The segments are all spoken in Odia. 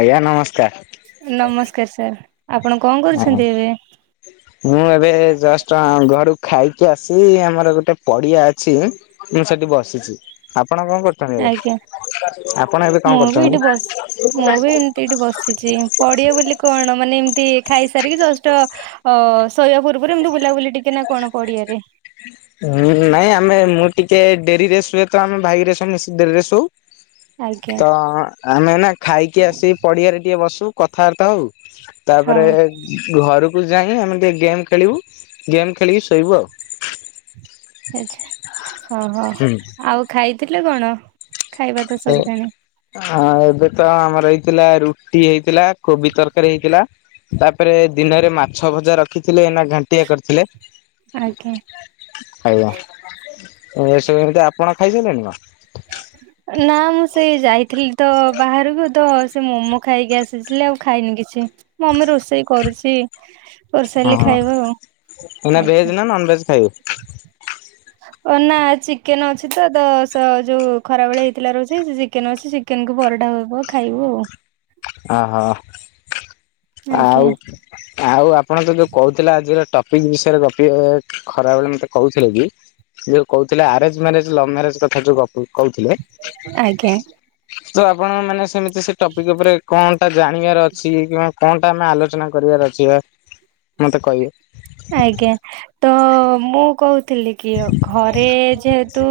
ଆଜ୍ଞା ନମସ୍କାର। ନମସ୍କାର ସାର୍। ଆପଣ କଣ ହଁ କରୁଚନ୍ତି ଏବେ? [inaudible] ମୁଁ ଏବେ ଜଷ୍ଟ ଘରୁକୁ ଖାଇକି ଆସିଲି। ଆମର ଗୋଟେ ପଡିଆ ଅଛି। ମୁଁ ସେଠି ବସିଚି। ଆପଣ କଣ କରୁଚନ୍ତି ଏବେ? ଆଜ୍ଞା ଆପଣ ଏବେ କଣ ମୁଁ ବି କରୁଛନ୍ତି? ଏଇଠି ବ ମୁଁ ବି ଏମିତି ଏଇଠି ବସିଚି ପଡିଆ ବୋଲି କଣ ମାନେ ଏମିତି ଖାଇସାରିକି ଜଷ୍ଟ ଅ ଶୋଇବା ପୂର୍ବରୁ ଏମିତି ବୁଲାବୁଲି ଟିକେ ନା କଣ ପଡିଆରେ? ହୁଁ ନାଇଁ ଆମେ ମୁଁ ଟିକେ ଡେରିରେ ଶୁଏତ ଆମେ ଭାଇ ହରିକା ସମସ୍ତେ ଡରିରେ ଶଉ। ଆଜ୍ଞା ତ ଆମେ ନା ଖାଇକି ଆସିିକ ପଡିଆରେ ଟିକେ ବସୁ କଥାବାର୍ତ୍ତା ହଉ। ହଁ ତାପରେ ଘରକୁ ଯାଇ ଆମେ ଟିକେ ଗେମ୍ ଖେଳିବୁ ଗେମ୍ ଖେଳିକି ଶୋଇବୁ ଆଉ। ଆଚ୍ଛା ହଁ ହଁ ଆଉ ଖାଇଥିଲେ କଣ? ଖାଇବା ତ ହ ସରିଲାଣି ହଁ ଏବେ ତ ଆମର ଏଇଥିଲା ରୁଟି ହେଇଥିଲା କୋବି ତରକାରୀ ହେଇଥିଲା। ତାପରେ ଦିନରେ ମାଛ ଭଜା ରଖିଥିଲେ ନା ଘାଣ୍ଟିଆ କରିଥିଲେ। ଆଜ୍ଞା। ଆଜ୍ଞା ଏସବୁ ଏମିତି ଆପଣ ଖାଇସାରିଲେଣି ନା? ନା ମୁଁ ସେଇ ଯାଇଥିଲି ତ ବାହାରକୁ ତ ସେ ମୋମୋ ଖାଇକି ଆସିଥିଲି ଆଉ ଖାଇନି କିଛି। ମମି ରୋଷେଇ କରୁଚି କରି ହଁ ସାଇଲେ ହଁ। ଖାଇବା ଆଉ ଏଇନା ଭେଜ୍ ଆଜ୍ଞା। ନନ୍ ଭେଜ୍ ଖାଇବ? ଓ ନା ଚିକେନ ଅଛି ତ ସ ଯୋଉ ଖରାବେଳେ ହେଇଥିଲା ରୋଷଇ ସେ ଚିକେନ ଅଛି ଚି କେନ୍ କୁ ପରଟା ହବ ଖାଇବୁ ଆଉ। ଅ ହ। ଆଉ ଆଜ୍ଞା ଆଉ ଆପଣ ତ ଯୋଉ କହୁଥିଲେ ଆଜିର ଟପିକ ବିଷୟରେ ଗପିବ ଖରାବେଳେ ମତେ କହୁଥିଲେ ବି। ଯୋଉ କହୁଥିଲେ ଆରେଞ୍ଜ ମ୍ୟାରେଜ ଲଭ୍ ମ୍ୟାରେଜ କଥା ଗ ଯୋଉ କହୁଥିଲେ। ଆଜ୍ଞା। ତ ଆପଣ ମାନେ ସେମିତି ସେ ଟପିକ ଉପରେ କଣଟା ଜାଣିବାର ଅଛି କିମ୍ବା କଣଟା ଆମେ ଆଲୋଚନା କରିବାର ଅଛି ମତେ କହିବେ। ଆଜ୍ଞା ତ ମୁଁ କହୁଥିଲି କି ଘରେ ଯେହେତୁ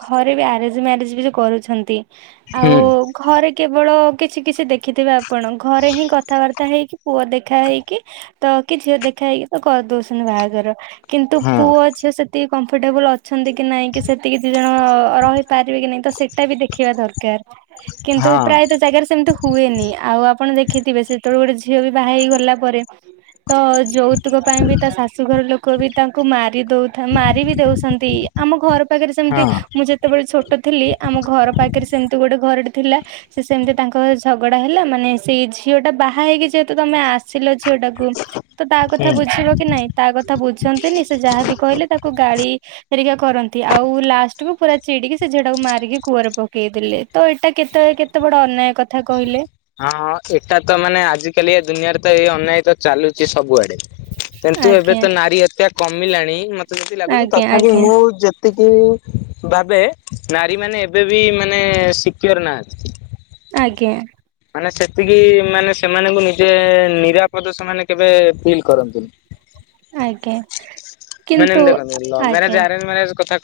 ଘରେ ବି ଆରେଞ୍ଜ ମ୍ୟାରେଜ ବି ଯଉ କରୁଛନ୍ତି ହୁଁ ଆଉ ଘରେ କେବଳ କିଛି କିଛି ଦେଖିଥିବେ ଆପଣ ଘରେ ହିଁ କଥାବାର୍ତ୍ତା ହେଇକି ପୁଅ ଦେଖା ହେଇକି ତ କି ଝିଅ ଦେଖା ହେଇକି ତ କରି ଦଉଚନ୍ତି ବାହାଘର। କିନ୍ତୁ ହଁ ପୁଅ ଝିଅ ସେତିକି କମ୍ଫର୍ଟେବୁଲ୍ ଅଛନ୍ତି କି ନାଇଁ କି ସେ ଏତିକି ଦି ଜଣ ରହିପାରିବେ କି ନାଇଁ ତ ସେଟା ବି ଦେଖିବା ଦରକାର। କିନ୍ତୁ ହଁ। ପ୍ରାୟତ ଜାଗାରେ ସେମତି ହୁଏନି ଆଉ ଆପଣ ଦେଖିଥିବେ ସେତେବେଳେ ଗୋଟେ ଝିଅ ବି ବାହା ହେଇଗଲା ପରେ ତ ଯୌତୁକ ପାଇଁ ବି ତା ଶାଶୁଘର ଲୋକ ବି ତାଙ୍କୁ ମାରି ଦଉଥା ମାରି ବିି ଦଉଚନ୍ତି ଆମ ଘର ପାଖରେ ସେମତି ହଁ ମୁଁ ଯେତେବେଳେ ଛୋଟ ଥିଲି ଆମ ଘର ପାଖରେ ସେମିତି ଗୋଟେ ଘରଟି ଥିଲା ସେ ସେମିତି ତାଙ୍କ ଘରେ ଝଗଡା ହେଲା ମାନେ ସେଇ ଝିଅ ଟା ବାହା ହେଇକି ଯେହେତୁ ତମେ ଆସ ଆସିଲ ଝିଅଟାକୁ ତ ତା କଥା ହୁଁ। ବୁଝିବ କି ନାଇଁ। ତା କଥା ବୁଝନ୍ତିନି ସେ ଯାହାବି କହିଲେ ତାକୁ ଗାଳି ହେରିକା କରନ୍ତି ଆଉ ଲାଷ୍ଟ କୁ ପୁରା ଚିଡିକି ସେ ଝିଅଟାକୁ ମାରିକି କୂଅରେ ପକେଇ ଦେଲେ। ତ ଏଇଟା କେତେ କେତେ ବଡ ଅନ୍ୟାୟ କଥା କହିଲେ? ହଁଁ ଏଟାତ ମାନେ ଆଜିକାଲି ଏ ଦୁନିଆରେ ତ ଏଇ ଅନ୍ୟାୟ ତ ଚାଲୁଚି ସବୁଆଡେ କିନ୍ତୁ ଏବେ ଆଜ୍ଞା ତ ନାରୀ ହତ୍ୟା କମିଲାଣି ମ ଯେମିତି ଲାଗୁଚି ଆଜ୍ଞା ତଥାପି ଆଜ୍ଞା ମୁଁ ଜେ ସେତିକି ଭାବେ ନାରୀମାନେ ଏବେ ବି ମାନେ ସିକ୍ୟୋର ନାହାନ୍ତି। ଆଜ୍ଞା। ମାନେ ସେତିକି ମାନେ ସେମାନଙ୍କୁ ନିଜେ ନିରାପଦ ସେମାନେ କେବେ ଫିଲ୍ କରନ୍ତି। ଆଜ୍ଞା। କିନ୍ତୁ ମାନେମ୍ ଦେଖନ୍ତୁ ଆଜ୍ଞା ମ୍ୟାରେଜ ଆରେଞ୍ଜ ମ୍ୟାରେଜ କଥା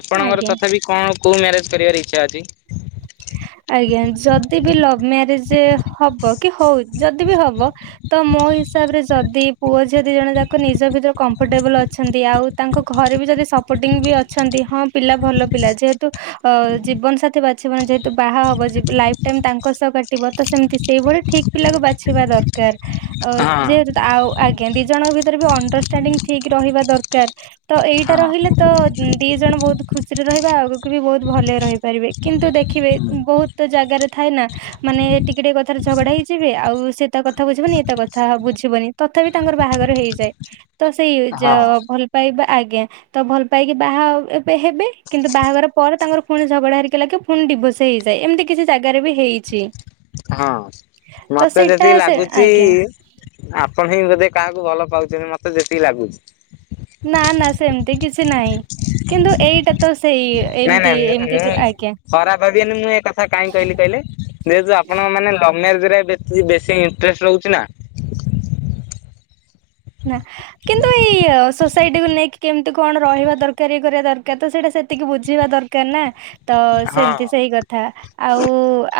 ଆପଣଙ୍କର ଆଜ୍ଞା ତଥାପି କଣ କୋଉ ମ୍ୟାରେଜ କରିବାରେ ଇଚ୍ଛା ଅଛି? ଆଜ୍ଞା ଯଦି ବି ଲଭ ମ୍ୟାରେଜ ହବ କି ହଉ ଯଦି ବି ହବ ତ ମୋ ହିସାବ ରେ ଯଦି ପୁଅ ଝିଅ ଦି ଜଣେ ଯାକ ନିଜ ଭିତରେ କମ୍ଫର୍ଟେବଲ ଅଛନ୍ତି ଆଉ ତାଙ୍କ ଘରେ ବି ଯଦି ସପୋର୍ଟିଂ ବି ଅଛନ୍ତି ହଁ ପିଲା ଭଲ ପିଲା ଯେହେତୁ ଅ ଜୀବନ ସାଥୀ ବା ବାଛିବା ଯେହେତୁ ବାହା ହବ ଯ ଲାଇଫ ଟାଇମ ତାଙ୍କ ସହ କଟିବ ତ ସେମିତି ସେଇଭଳି ଠିକ ପିଲାକୁ ବାଛିବା ଦର କାର। ହଁ ଯେହେତୁ ଆଉ ଆଜ୍ଞା ଦି ଜଣଙ୍କ ଭିତରେ ବି ଅଣ୍ଡରଷ୍ଟାଣ୍ଡିଙ୍ଗ ଠିକ ରହିବା ଦରକାର। ତ ଏଇଟା ହଁ ରହିଲେ ତ ଦି ଜଣ ବହୁତ ଖୁସିରେ ରହିବା ଆଗକୁ ବି ବହୁତ ଭଲରେ ରହିପାରିବେ। କିନ୍ତୁ ଦେଖିବେ ହୁଁ। ବହୁତ ଜାଗାରେ ଥାଏ ନା ମାନେ ଟିକେ ଟିକେ କଥାରେ ଝଗଡା ହେଇଯିବେ ଆଉ ସେ ତା କଥା ବୁଝିବନି ଏ ତା କଥା ବୁଝିବନି। ତଥାପି ତାଙ୍କର ବାହାଘର ହେଇଯାଏ। ତ ସେଇ ହଁ ଯୋଉ ଭଲ ପାଇବା ଆଜ୍ଞା ତ ଭଲ ପାଇକି ବାହା ହେବେ କିନ୍ତୁ ବାହାଘର ପରେ ତାଙ୍କର ପୁଣି ଝଗଡା ହେରିକା ଲାଗେ ପୁଣି ଡିଭୋର୍ସ ହେଇଯାଏ ଏମିତି କିଛି ଜାଗାରେ ବି ହେଇ ହଁ ତ ମତେ ସେଇଟା ଯେତିକି ସେ ଲାଗୁଚି ଆଜ୍ଞା ଆପଣ ହିଁ ଯଦି କାହାକୁ ଭଲ ପାଉଛନ୍ତି ମତେ ଯେତିକି ଲାଗୁଛି। ନା ନା ସେମିତି କିଛି ନାହିଁ କିନ୍ତୁ ଏଇଟା ତ ସେଇ। ନାଇଁ ଏମିତି ନାଇଁ ମୁଁ ଏମିତି ମୁଁ ଯୋଉ ଆଜ୍ଞା ଖରାପ ଭାବିବେନି ମୁଁ ଏ କଥା କାଇଁ କହିଲି କହିଲେ। ଯେହେତୁ ଆପଣଙ୍କ ମାନେ ଲଭ ମ୍ୟାରଗେ ବେଶି ବେଶି ଇଣ୍ଟରେଷ୍ଟ ରହୁଛି ନା। କିନ୍ତୁ ଇଏ ସୋସାଇଟିକୁୁ ନେଇକି କେମିତି କଣ ରହିବା ଦରକାର ଇଏ କରିବା ଦରକାର ତ ସେଇଟା ସେତିକି ବୁଝିବା ଦରକାର ନା। ତ ହଁ ସେମିତି ସେଇ କଥା। ଆଉ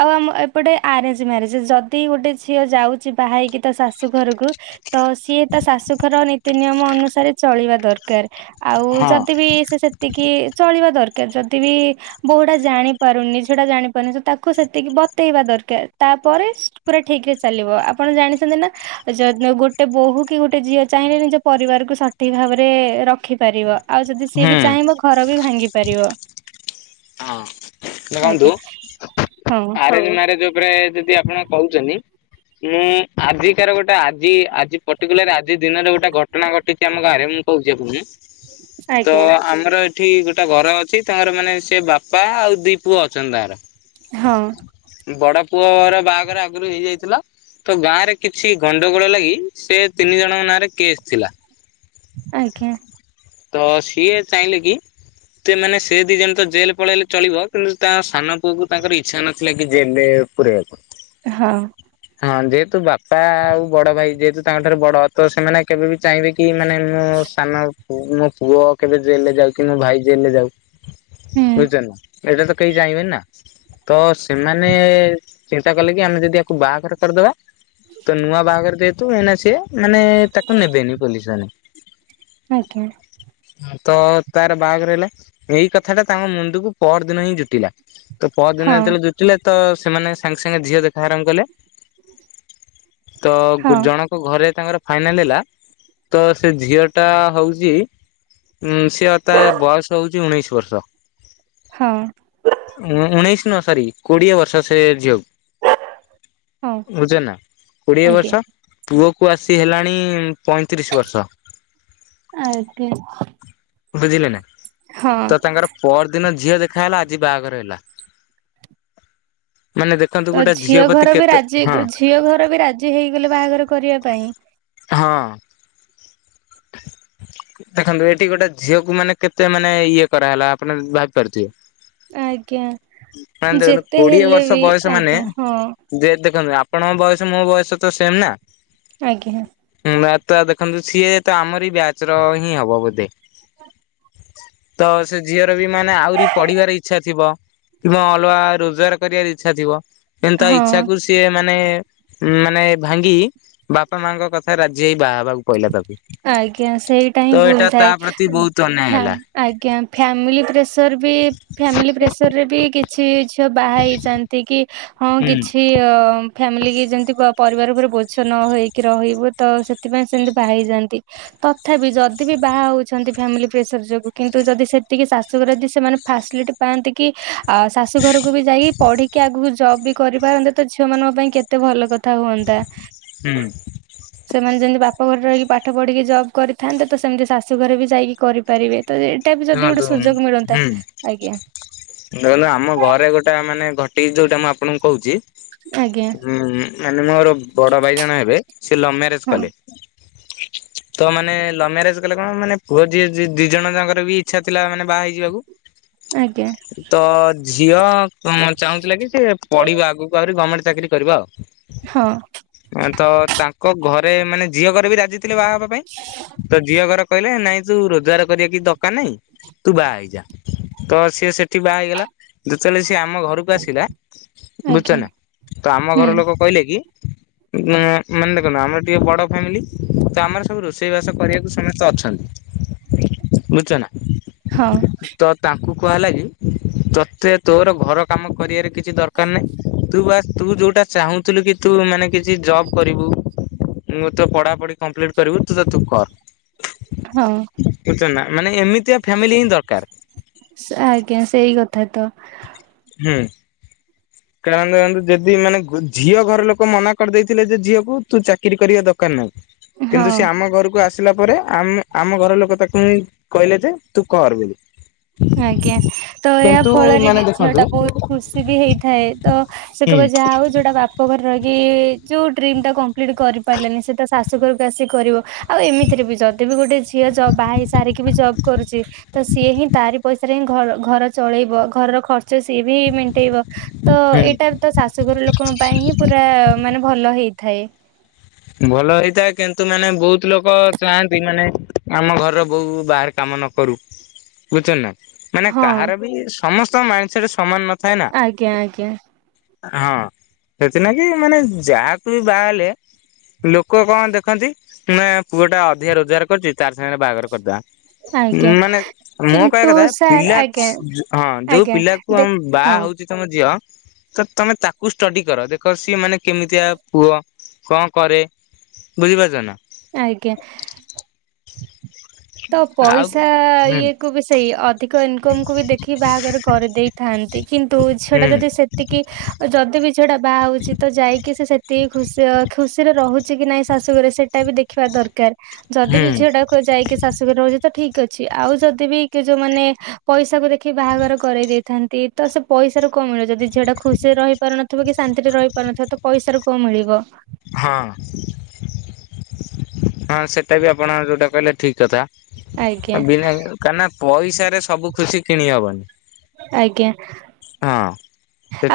ଆଉ ଆମ ଏପଟେ ଆରେଞ୍ଜ ମ୍ୟାରେଜ ଯଦି ଗୋଟେ ଝିଅ ଯାଉଛି ବାହାହେଇକି ତା ଶାଶୁ ଘରକୁ ତ ସିଏ ତ ଶାଶୁଘର ନୀତି ନିିୟମ ଅନୁସାରେ ଚଳିବା ଦରକାର ଆଉ ହଁ ଯଦି ବି ସେ ଏତିକି ଚଳିବା ଦରକାର ଯଦି ବିି ବୋଉଟା ଜାଣି ପାରୁନି ଝିଅଟା ଜାଣି ପାରୁନି ତାକୁ ସେତିକି ବତେଇବା ଦରକାର ତାପରେ ପୁରା ଠିକ ରେ ଚାଲିବ ଆପଣ ଜାଣିଛନ୍ତି ନା ଯଦି ଗୋଟେ ବୋହୂ କି ଗୋଟେ ଝିଅ ଚାହିଁଲେ ନିଜ ପରିବାର କ ସଠିକ ଭାବରେ ରଖି ପାରିବ। ଆଉ ଯଦି ସିଏ ହୁଁ ବି ଚାହିଁବ ଘର ବି ଭାଙ୍ଗି ପାରିବ। ହଁ। ଦେଖନ୍ତୁ ଆଜ୍ଞା ହଁ ହଁ ଆରେଞ୍ଜ ମ୍ୟାରେଜ ଉପରେ ଯଦି ଆପଣ କହୁଛନ୍ତି। ମୁଁ ଆଜିକାର ଗୋଟେ ଆଜି ଆଜି ପର୍ଟିକୁଲାର ଆଜି ଦିନରେ ଗୋଟେ ଘଟଣା ଘଟିଛି ଆମ ଗାଁରେ ମୁଁ କହୁଛି ଆପ ତ ଆଜ୍ଞା ଆମର ଏଠି ଗୋଟେ ଘର ଅଛି ତାଙ୍କର ମାନେ ସେ ବାପା ଆଉ ଦି ପୁଅ ଅଛନ୍ତି ତାର। ହଁ। ବଡ ପୁଅର ବାହାଘର ଆଗରୁ ହେଇଯାଇଥିଲା। ତ ଗାଁ ରେ କିଛି ଗଣ୍ଡଗୋଳ ଲାଗି ସେ ତିନି ଜଣଙ୍କ ନାଁରେ କେସ୍ ଥିଲା। ଆଜ୍ଞା। ତ ସିଏ ଚାହିଁଲେ କି ସେମାନେ ସେ ଦିଜଣ ତ ଜେଲ ପଳେଇଲେ ଚଳିବ। କିନ୍ତୁ ତା ସାନ ପୁଅକୁ ତାଙ୍କର ଇଚ୍ଛା ନଥିଲା କି ଜେଲ ରେ ପୁରଇବାକୁ। ହଁ। ହଁ ଯେହେତୁ ବାପା ଆଉ ବଡ ଭାଇ ଯେହେତୁ ତାଙ୍କଠାରୁ ବଡ ତ ସେମାନେ କେବେ ବି ଚାହିଁବେ କି ମାନେ ମୋ ସାନ ମୋ ପୁଅ କେବେ ଜେଲ ରେ ଯାଉ କି ମୋ ଭାଇ ଜେଲ ରେ ଯାଉ। ବୁଝାରନା [inaudible] କେହି ଜାଇଁବେ ନା ତ ସେମାନେ ଚିନ୍ତା କଲେ କି ଆମେ ଯଦି କୁ ବାହାଘର କରିଦେବା। ତ ନୂଆ ବାହାଘର ଯେହେତୁ ଏନା ସି ମାନେ ତାକୁ ନେବେନି ପୋଲିସ ମାନେ। ଆଜ୍ଞା। ତ ତାର ବାହାଘର ହେଲା ଏଇ କଥା ଟା ତାଙ୍କ ମୁଣ୍ଡକୁ ପର ଦିନ ହିଁ ଜୁଟିଲା। ତ ପହରଦିନ ହଁ ଜୁ ଥିଲେ ତ ସେମାନେ ସାଙ୍ଗେ ସାଙ୍ଗେ ଝିଅ ଦେଖା ଆରମ୍ଭ କଲେ, ତ ହଁ ଜଣ ଘରେ ତାଙ୍କର ଫାଇନାଲ ହେଲା ତ ସେ ଝିଅ ଟା ହଉଛି ଉଁ ସି ତା ବୟସ ହଉଛି ଉଣେଇଶି ବର୍ଷ ହଁ। ଉ ଉଣେଇଶି ନୁଅ ସରି କୋଡିଏ ବର୍ଷ ସେ ହଁ ଝିଅକୁ। ବୁଛ ନା କୋଡିଏ ଆଜ୍ଞା ବର୍ଷ ପୁଅକୁ ଆସି ହେଲାଣି ପଇଁତିରିଶ ବର୍ଷ ଆଜ୍ଞା ବୁଝିଲେ ନା ହଁ ତ ତାଙ୍କର ପର ଦିନ ଝିଅ ଦେଖାହଲା ଆଜି ବାହାଘର ହେଲା ମାନେ ଦେଖନ୍ତୁ ତ ଗୋଟେ ଝିଅ ପ୍ରତି ଘର ବି କେତେ ରାଜି ହଁ ଝିଅ ଘର ବି ରାଜି ହେଇଗଲେ ବାହାଘର କରିବା ପାଇଁ। ହଁ। ଦେଖନ୍ତୁ ଏଠି ଗୋଟେ ଝିଅକୁ ମାନେ କେତେ ମାନେ ଇଏ କରାହେଲା ଆପଣ ଆଜ୍ଞା ଭାବିପାରୁଥିବେ। ମାନେ ଦେଖନ୍ତୁ ଯେତେ କୋଡିଏ ହେଲେ ବର୍ଷ ବି ବୟସ ମାନେ। ଆଜ୍ଞା ହଁ ଦେ ଦେଖନ୍ତୁ ଆପଣଙ୍କ ବୟସ ମୋ ବୟସ ତ ସେମ୍ ନା। ଆଜ୍ଞାଁ। ହୁଁ ଭାତୁୟ ଦେଖନ୍ତୁ ସିଏ ତ ଆମର ବ୍ୟାଚ୍ ର ହିଁ ହବ ବୋଧେ। ତ ସେ ଝିଅର ବି ମାନେ ଆହୁରି ପଢିବାର ଇଚ୍ଛା ଥିବ। ତେଣୁ ଅଲଗା ରୋଜଗାର କରିବାର ଇଚ୍ଛା ଥିବ। କିନ୍ତୁ ତା ହଁ ଇଚ୍ଛା କୁ ସିଏ ମାନେ ମାନେ ଭାଙ୍ଗି ବାପା ମାଙ୍କ କଥା। ରାଜି ହେଇ ବାହା ହେବାକୁ କହିଲା ତାକୁ ଆଜ୍ଞା ସେଇଟା ହିଁ ତ ଭୁଲ ଏଇଟା ତା ଥାଏ। ପ୍ରତି ବହୁତୁ ଅନ୍ୟାୟ ଫ୍ୟା ହେଲା। ଆଜ୍ଞା ଫ୍ୟାମିଲି ପ୍ରେସର ବି ଫ୍ୟାମିଲି ପ୍ରେସରରେ ବି କିଛି କିଛି। ବାହା ହେଇ ଯାନ୍ତି କି ହଁ ହୁଁ କିଛି ଅ ଫ୍ୟାମିଲି କି ଯେମିତି କି। ପରିବାର ଉପରେ ବୋଝ ନ ହେଇକି ରହିବୁ ତ ସେଥିପାଇଁ ସେମିତି ବାହା ହେଇଯାଆନ୍ତି। ତଥାପି ଯଦି ବି ବାହା ହଉଛନ୍ତି। ଫ୍ୟାମିଲି ପ୍ରେସର ଯୋଗୁ କିନ୍ତୁ ଯଦି ସେତିକି ଶାଶୁଘରେ ଯଦି ସେମାନେ ଫାସେଲିଟି ପାଆନ୍ତି କି ଆ ଶାଶୁ ଘରକୁ ବି ଯାଇ ପଢିକି ଆଗକୁ ଜବ୍ ବି କରିବା ପାରନ୍ତେ ଝିଅ ମାନଙ୍କ ପାଇଁ କେତେ କେତେ ଭଲ କଥା ହୁଅନ୍ତା ହୁଁ। ସେମାନେ ଯେମିତି ବାପ ଘରେ ରହିକି ପାଠ ପଢ଼ିକି ଜବ୍ କରିଥାନ୍ତେ। ତ ସେମିତି ଶାଶୁ ଘରେ ବି ଯାଇକି କରିପାରିବେ। ତ ଏଇଟା ବି ଯଦି ଗୋଟେ ଶୁଣନ୍ତୁ ହୁଁ ସୁଯୋଗ ମିଳନ୍ତା ଆଜ୍ଞା। ଦେଖନ୍ତୁ ଆମ ଘରେ ଗୋଟେ ମାନେ ଘଟିଛି ଯୋଉଟା ମୁଁ ଆପଣଙ୍କୁ କହୁଛି। ଆଜ୍ଞା ହୁଁ, ହୁଁ ମାନେ ମୋର ବଡ ଭାଇ ଜଣ ହେବେ ସେ ଲଭ ମ୍ୟାରେଜେ ହଁ କଲେ ତ ମାନେ ଲଭ ମ୍ୟାରେଜେ କଲେ କଣ ମାନେ ପୁଅ ଯିଏ ଦି ଜଣ ଯାଙ୍କର ବି ଇଚ୍ଛା ଥିଲା ମାନେ ବାହା ହେଇଯିବାକୁ। [inaudible] ଆଜ୍ଞା। ତ ଝିଅ ଚାହୁଁଥିଲା କି ସେ ପଢିବ ଆଗକୁ ଆହୁରି ଗମେଣ୍ଟେ ଚାକିରି କରିବା ଆଉ। ହଁ। ଆନ୍ତ ତାଙ୍କ ଘରେ ମାନେ ଝିଅ ଘର ବି ରାଜି ଥିଲେ ବାହା ହେବା ପାଇଁ ତ ଝିଅ ଘର କହିଲେ ନାଇଁ। ତୁ ରୋଜଗାର କରିବା କିଛି ଦକାର ନାହିଁ ତୁ ବାହା ହେଇଯା ତ ସି ସେଠୁ ବାହା ହେଇଗଲା ଯେତେବେଳେ ସିଏ ଆମ ଘରକୁ ଆସିଲା ବୁଝୁଛ ଆଜ୍ଞା ନା ତ ଆମ ହୁଁ ଘର ଲୋକ ତ କହିଲେ କି ମାନେ ଦେଖନ୍ତୁ ଆମର ଟିକେ ବଡ ଫ୍ୟାମିଲି ତ ଆମର ତ ସବୁ ରୋଷେଇ ବାସ କରିବାକୁ ସମସ୍ତେ ଅଛନ୍ତି ବୁଝଛ ନା ହଉ। ତ ତାଙ୍କୁ କୁହା ହେଲା କି ତତେ ତୋର ଘର କାମ କରିବାର କିଛି ଦରକାର ନାହିଁ ତୁ ବାସ ତୁ ଯୋଉଟା ଚାହୁଁଥିଲୁ କି ତୁ ମାନେ କିଛି ଜବ୍ କରିବୁ ମଁ ତ ପଢ଼ାପଢ଼ି କମ୍ପ୍ଲିଲିଟି କରିବୁ ତୁ କର [unintelligible] ହଉ। ବୁଝୁ ଛନ୍ତି ନା ମାନେ ଏମିତିଆ ଫ୍ୟାମିଲି ହିଁ ଦକାର। ସା ଆଜ୍ଞା ସେଇ କଥା ତ। ହେଁ। କାରଣଦେଖନ୍ତୁ ଯେଦି ମାନେ ଝିଅ ଘର ଲୋକ ମନା କରିଦେଇଥିଲେ ଯେ ଝିଅକୁ ତୁ ଚାକିରି କରିବା ଦକାର ନାହିଁ। ହଁ କିନ୍ତୁ ସିଏ ଆମ ଘରକୁ ଆସେ ଆସିଲା ପରେ ଆମେ ଆମ ଘର ଲୋକ ତାକୁ ହି କହିଲେ ଯେ ତୁ କର ବୋଲି। ଆଜ୍ଞା ତ ଏହା କିନ୍ତୁ ଫଳରେ ମାନେ ବି। ଝିଅ ଦେଖନ୍ତୁ ଟା ବହୁତୁ ଖୁସି ବି ହେଇଥାଏ ତ ସେ ହୁଁ କହିବ ଯାହା ହଉ। ଯୋଉଟା ବାପ ଘରେ ରହିକି ଯୋଉ ଡ୍ରିମି ଟା କମ୍ପ୍ଲିଟି କରି ପାରିଲାନି ସେ ତା ଶାଶୁ ଘରକୁ ଆସିିକି କରିବ। ଆଉ ଏମିତିରେ ବି ଯଦି ବି ଗୋଟେ ଝିଅ ଜବ ବାହା ହେଇ ସାରିକି ବି ଜବ୍ କରୁଛି ତ ସିଏ ହିଁ ତାରି ପଇସାରେ ହିଁ ଘ ଘର ଚଳେଇବ ଘରର ଖର୍ଚ୍ଚ ସିଏ ବି ମେଣ୍ଟେଇବ ତ ହୁଁ ଏଇଟା। ତ ଶାଶୁଘର ଲୋକଙ୍କ ପାଇଁ ହିଁ ପୁରା ମାନେ ଭଲ ହେଇଥାଏ। ଭଲ ହେଇଥାଏ କିନ୍ତୁ ମାନେ ବହୁତୁ ଲୋକ ଚାହାନ୍ତି ମାନେ ଆମ ଘରର ବୋହୁଁ ବାହାରେ। କାମ ନ କରୁ। ବୁଝୁଛନ୍ତି ନା ମାନେ ହଁ କାହାର ବି ସମସ୍ତଙ୍କର ମାଇଣ୍ଡ ସେଟ୍ ସମାନ ନଥାଏ। ନା ଆଜ୍ଞା ଆଜ୍ଞା। ହଁ ସେଥିନାଗି କିି ମାନେ ଯାହାକୁ ବି ବାହାହେଲେ ଲୋକ କଣ ଦେଖନ୍ତି ନା ପୁଅ ଟା ଅଧିକା ରୋଜଗାର କରୁଛି ତାର ସାଙ୍ଗରେ ବାହାଘର କରିଦେବା। ଆଜ୍ଞା। ମୋ କହିବା କିନ୍ତୁ କଥା ସାର୍ ପିଲା ଆଜ୍ଞା ହଁ ଯୋଉ ଆଜ୍ଞା ପିଲାକୁ ଦେ ଆମେ ହଁ ବାହା ହଉଛେ ତମ ଝିଅ। ତ ତମେ ତାକୁ ଷ୍ଟଡି କର ଦେଖ ସିଏ ମାନେ କେମିତିଆ ପୁଅ କ କରେ ବୁଝିପାରୁଛ ନାଁ। ଆଜ୍ଞା। ତ ଆଉ ପଇସା ହୁଁ ଇଏ କୁ ବି ସେଇ ଅ ଅଧିକ ଇନକମ୍ କୁ ବି ଦେଖିକି ବାହାଘର କରିଦେଇଥାନ୍ତି କିନ୍ତୁ ଝିଅଟା ହୁଁ ଯଦି ସେତିକି ଯଦି ବି ଝିଅଟା ବାହା ହେଉଛି ତ ଯାଇକି ସେ ସେତିକି ଖୁସି ଖୁସିରେ ରହୁଛି କି ନାଇଁ ଶାଶୁଘରେ ସେଟା ବି ଦେଖିବା ଦରକାର। ଯଦି ହୁଁ ବି ଝିଅଟା କୁ ଯାଇକି ଶାଶୁଘରେ ରହୁଛି ତ ଠିକି ଅଛି। ଆଉ ଯଦି ବି କି ଯଉ ମାନେ ପଇସାକୁ ଦେଖିକି ବାହାଘର କରେଇ ଦେଇ ଥାନ୍ତି ତ ସେ ପଇସାରୁ କଣ ମିଳିବ ଯଦି ଝିଅଟା ଖୁସିରେ ରହିପାରୁନଥିବ କି ଶାନ୍ତିରେ ରହିପାରୁନଥିବ ତ ପଇସାରୁ କଣ ମିଳିବ। ହଁ। ହଁ ସେଟା ବି ଆପଣ ଯଉଁଟା କହିଲେ ଠିକ୍ କଥା। ଆଜ୍ଞା ବିନା କାନା ପଇସାରେ ସବୁ ଖୁସି କିଣି ହବନି। ଆଜ୍ଞା। ହଁ।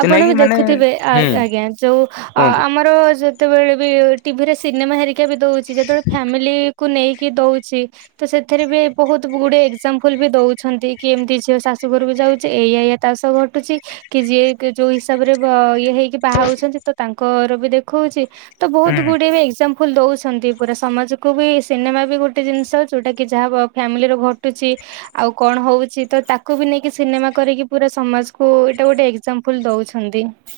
ଆପଣ ବି ମାନେ ଦେଖୁଥିବେ ଆ ହୁଁ ଆଜ୍ଞା ଯୋଉ ଅ କୁହନ୍ତୁ ଆମର ଯ ଯେତେବେଳେ ବି ଟିଭିରେ ସିନେମା ହେରିକା ବି ଦେଉଛି ଯେତେବେଳେ ଫ୍ୟାମିଲିକୁ ନେଇକି ଦଉଛି ତ ସେଥିରେ ବି ବହୁତୁ ଗୁଡେ ଏକ୍ସାଜାମ୍ ବି ଦଉଛନ୍ତି କି ଏମିତି ଝିଅ ଶାଶୁଘରକୁ ଯାଉଛି ଏଇଆ ଏଇଆ ତା ସହ ଘଟୁ ଘଟୁଛି। କି ଯିଏ ଯୋଉ ହିସାବ ଘ ରେ ଇଏ ବାହାହଉଛନ୍ତି ତ ତାଙ୍କର ବି ଦେଖଉଛି। ତ ବହୁତୁ ହୁଁ ଗୁଡିଏ ଏକ୍ସାମ୍ପୁଲୁ ଦଉଛନ୍ତି ପୁରା ସମାଜକୁ ବି ସିନେମା ବି ଗୋଟେ ଜିନିଷ ଯେଉଁଟାକି ଯାହା ଫ୍ୟାମିଲିର ଘଟୁଛି ଆଉ କଣ ହଉଛି ତ ତାକୁ ବି ନେଇକି ସିନେମା କରିକି ପୁରା ସମାଜକୁ ଏଇଟା ଗୋଟେ ଏକ୍ଜାମପୁଲୁ ଦଉଛି।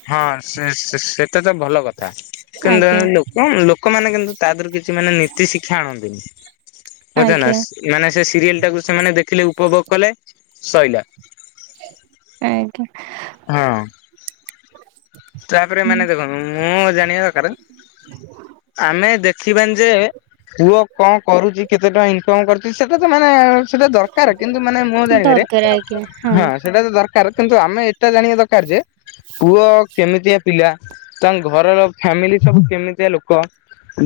ହଁ ସେ ସେଟା ତ ଭଲ କଥା। କିନ୍ତୁ ଦେଲା ଆଜ୍ଞା ବେଳକୁ ଲୋକମ୍ ଲୋକ ଲୋକମାନୋ କିନ୍ତୁ ତା ଦେହରୁ କିଛି ମାନେ ନୀତି ଶିକ୍ଷା ଆଣନ୍ତିନି। ଆଜ୍ଞା। ବୁଝେନାସ ମାନେ ସେ ସିରିଏଲ ଟାକୁ ସେମାନେ ଦେଖିଲେ ଉପଭୋଗ କଲେ ସଇଲା। ଆଜ୍ଞା। ହଁ। [unintelligible] ତାପରେ ମାନେ ହୁଁ। ଦେଖନ୍ତୁ ମୁଁ ଜାଣିବା ଦରକାର ଆମେ ଦେଖିବାନି ଯେ ପୁଅ କଣ କରୁଚି କେତେ ଟଙ୍କା ଇନକମ୍ କରୁଚି ସେଟା ତ ମାନେ ସେଟା ଦରକାର କିନ୍ତୁ ମାନେ ମୁଁ ଜାଣିବାରେ, ଦରକାର ଆଜ୍ଞା ହଁ ସେଟା ତ ଦର କାର କିନ୍ତୁ ଆମେ ଏଟା ଜାଣିବା ଦରକାର ଯେ ପୁଅ କେମିତିଆ ପିଲା ତାଙ୍କ ଘରର ଫ୍ୟାମିଲି ସବୁ କେମିତିଆ ଲୋ କ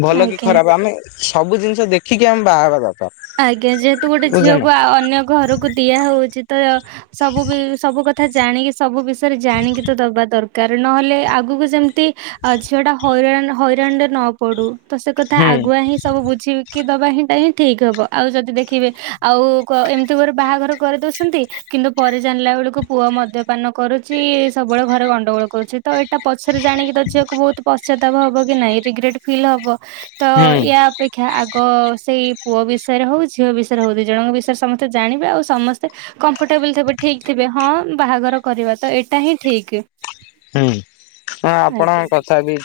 ଭଲ କି ଆଜ୍ଞା। ଖରାପ, ଆମେ ସବୁ ଜିନିଷ ଦେଖିକି ଆମେ ବାହାହବା ଦରକାର ଆଜ୍ଞା। ଯେହେତୁ ଗୋଟେ ବୁଝ ନା। ଝିଅକୁ ଅନ୍ୟ ଘରକୁ ଦିଆହଉଚି ତ ସବୁ ବି ସବୁ କଥା ଜାଣିକି ସବୁ ବିଷୟରେ ଜାଣିକି ତ ଦବା ଦରକାର। ନହେଲେ ଆଗକୁ ଯେମତି ଆ ଝିଅଟା ହଇରାଣ ହଇରାଣରେ ନ ପଡୁ, ତ ସେ କଥା ହୁଁ ଆଗୁଆ ହିଁ ସବୁ ବୁଝିକି ଦବା ହିଁଟା ହିଁ ଠିକ୍ ହବ। ଆଉ ଯଦି ଦେଖିବେ ଆଉ ଏମତି ଗୁରେ ବାହାଘର କରିଦଉଛନ୍ତି କିନ୍ତୁ ପରେ ଜାଣିଲା ବେଳକୁ ପୁଅ ମଦ୍ୟପାନ କରୁଚି ସବୁବେଳେ ଘରେ ଗଣ୍ଡଗୋଳ କରୁଚି। ତ ଏ ତା ପଛରେ ଜାଣିକି ତ ଝିଅକୁ ବହୁତ ପଶ୍ଚାତାପ ହବ କି ନାଇଁ, ରିଗ୍ରେଟ୍ ଫିଲ୍ ହବ। ତ ହୁଁ ୟା ଅପେକ୍ଷା ଆଗ ସେଇ ପୁଅ ବିଷ ବିଷୟରେ ହଉ ଝିଅ ବିଷୟରେ ହଉ ଦୁଇ ଜଣଙ୍କ ବିଷୟରେ ସମସ୍ତେ ଜାଣିବେ ଆଉ ସମସ୍ତେ କମ୍ଫଟେବୁଲ୍ ଥିବେ ଠିକ୍ ଥିବେ ହଁ ବାହାଘର କରିବା ତ ଏଟା ହିଁ ଠିକ୍। ହୁଁ। ନା ଆଜ୍ଞା। ଆପଣଙ୍କ କଥା ବିି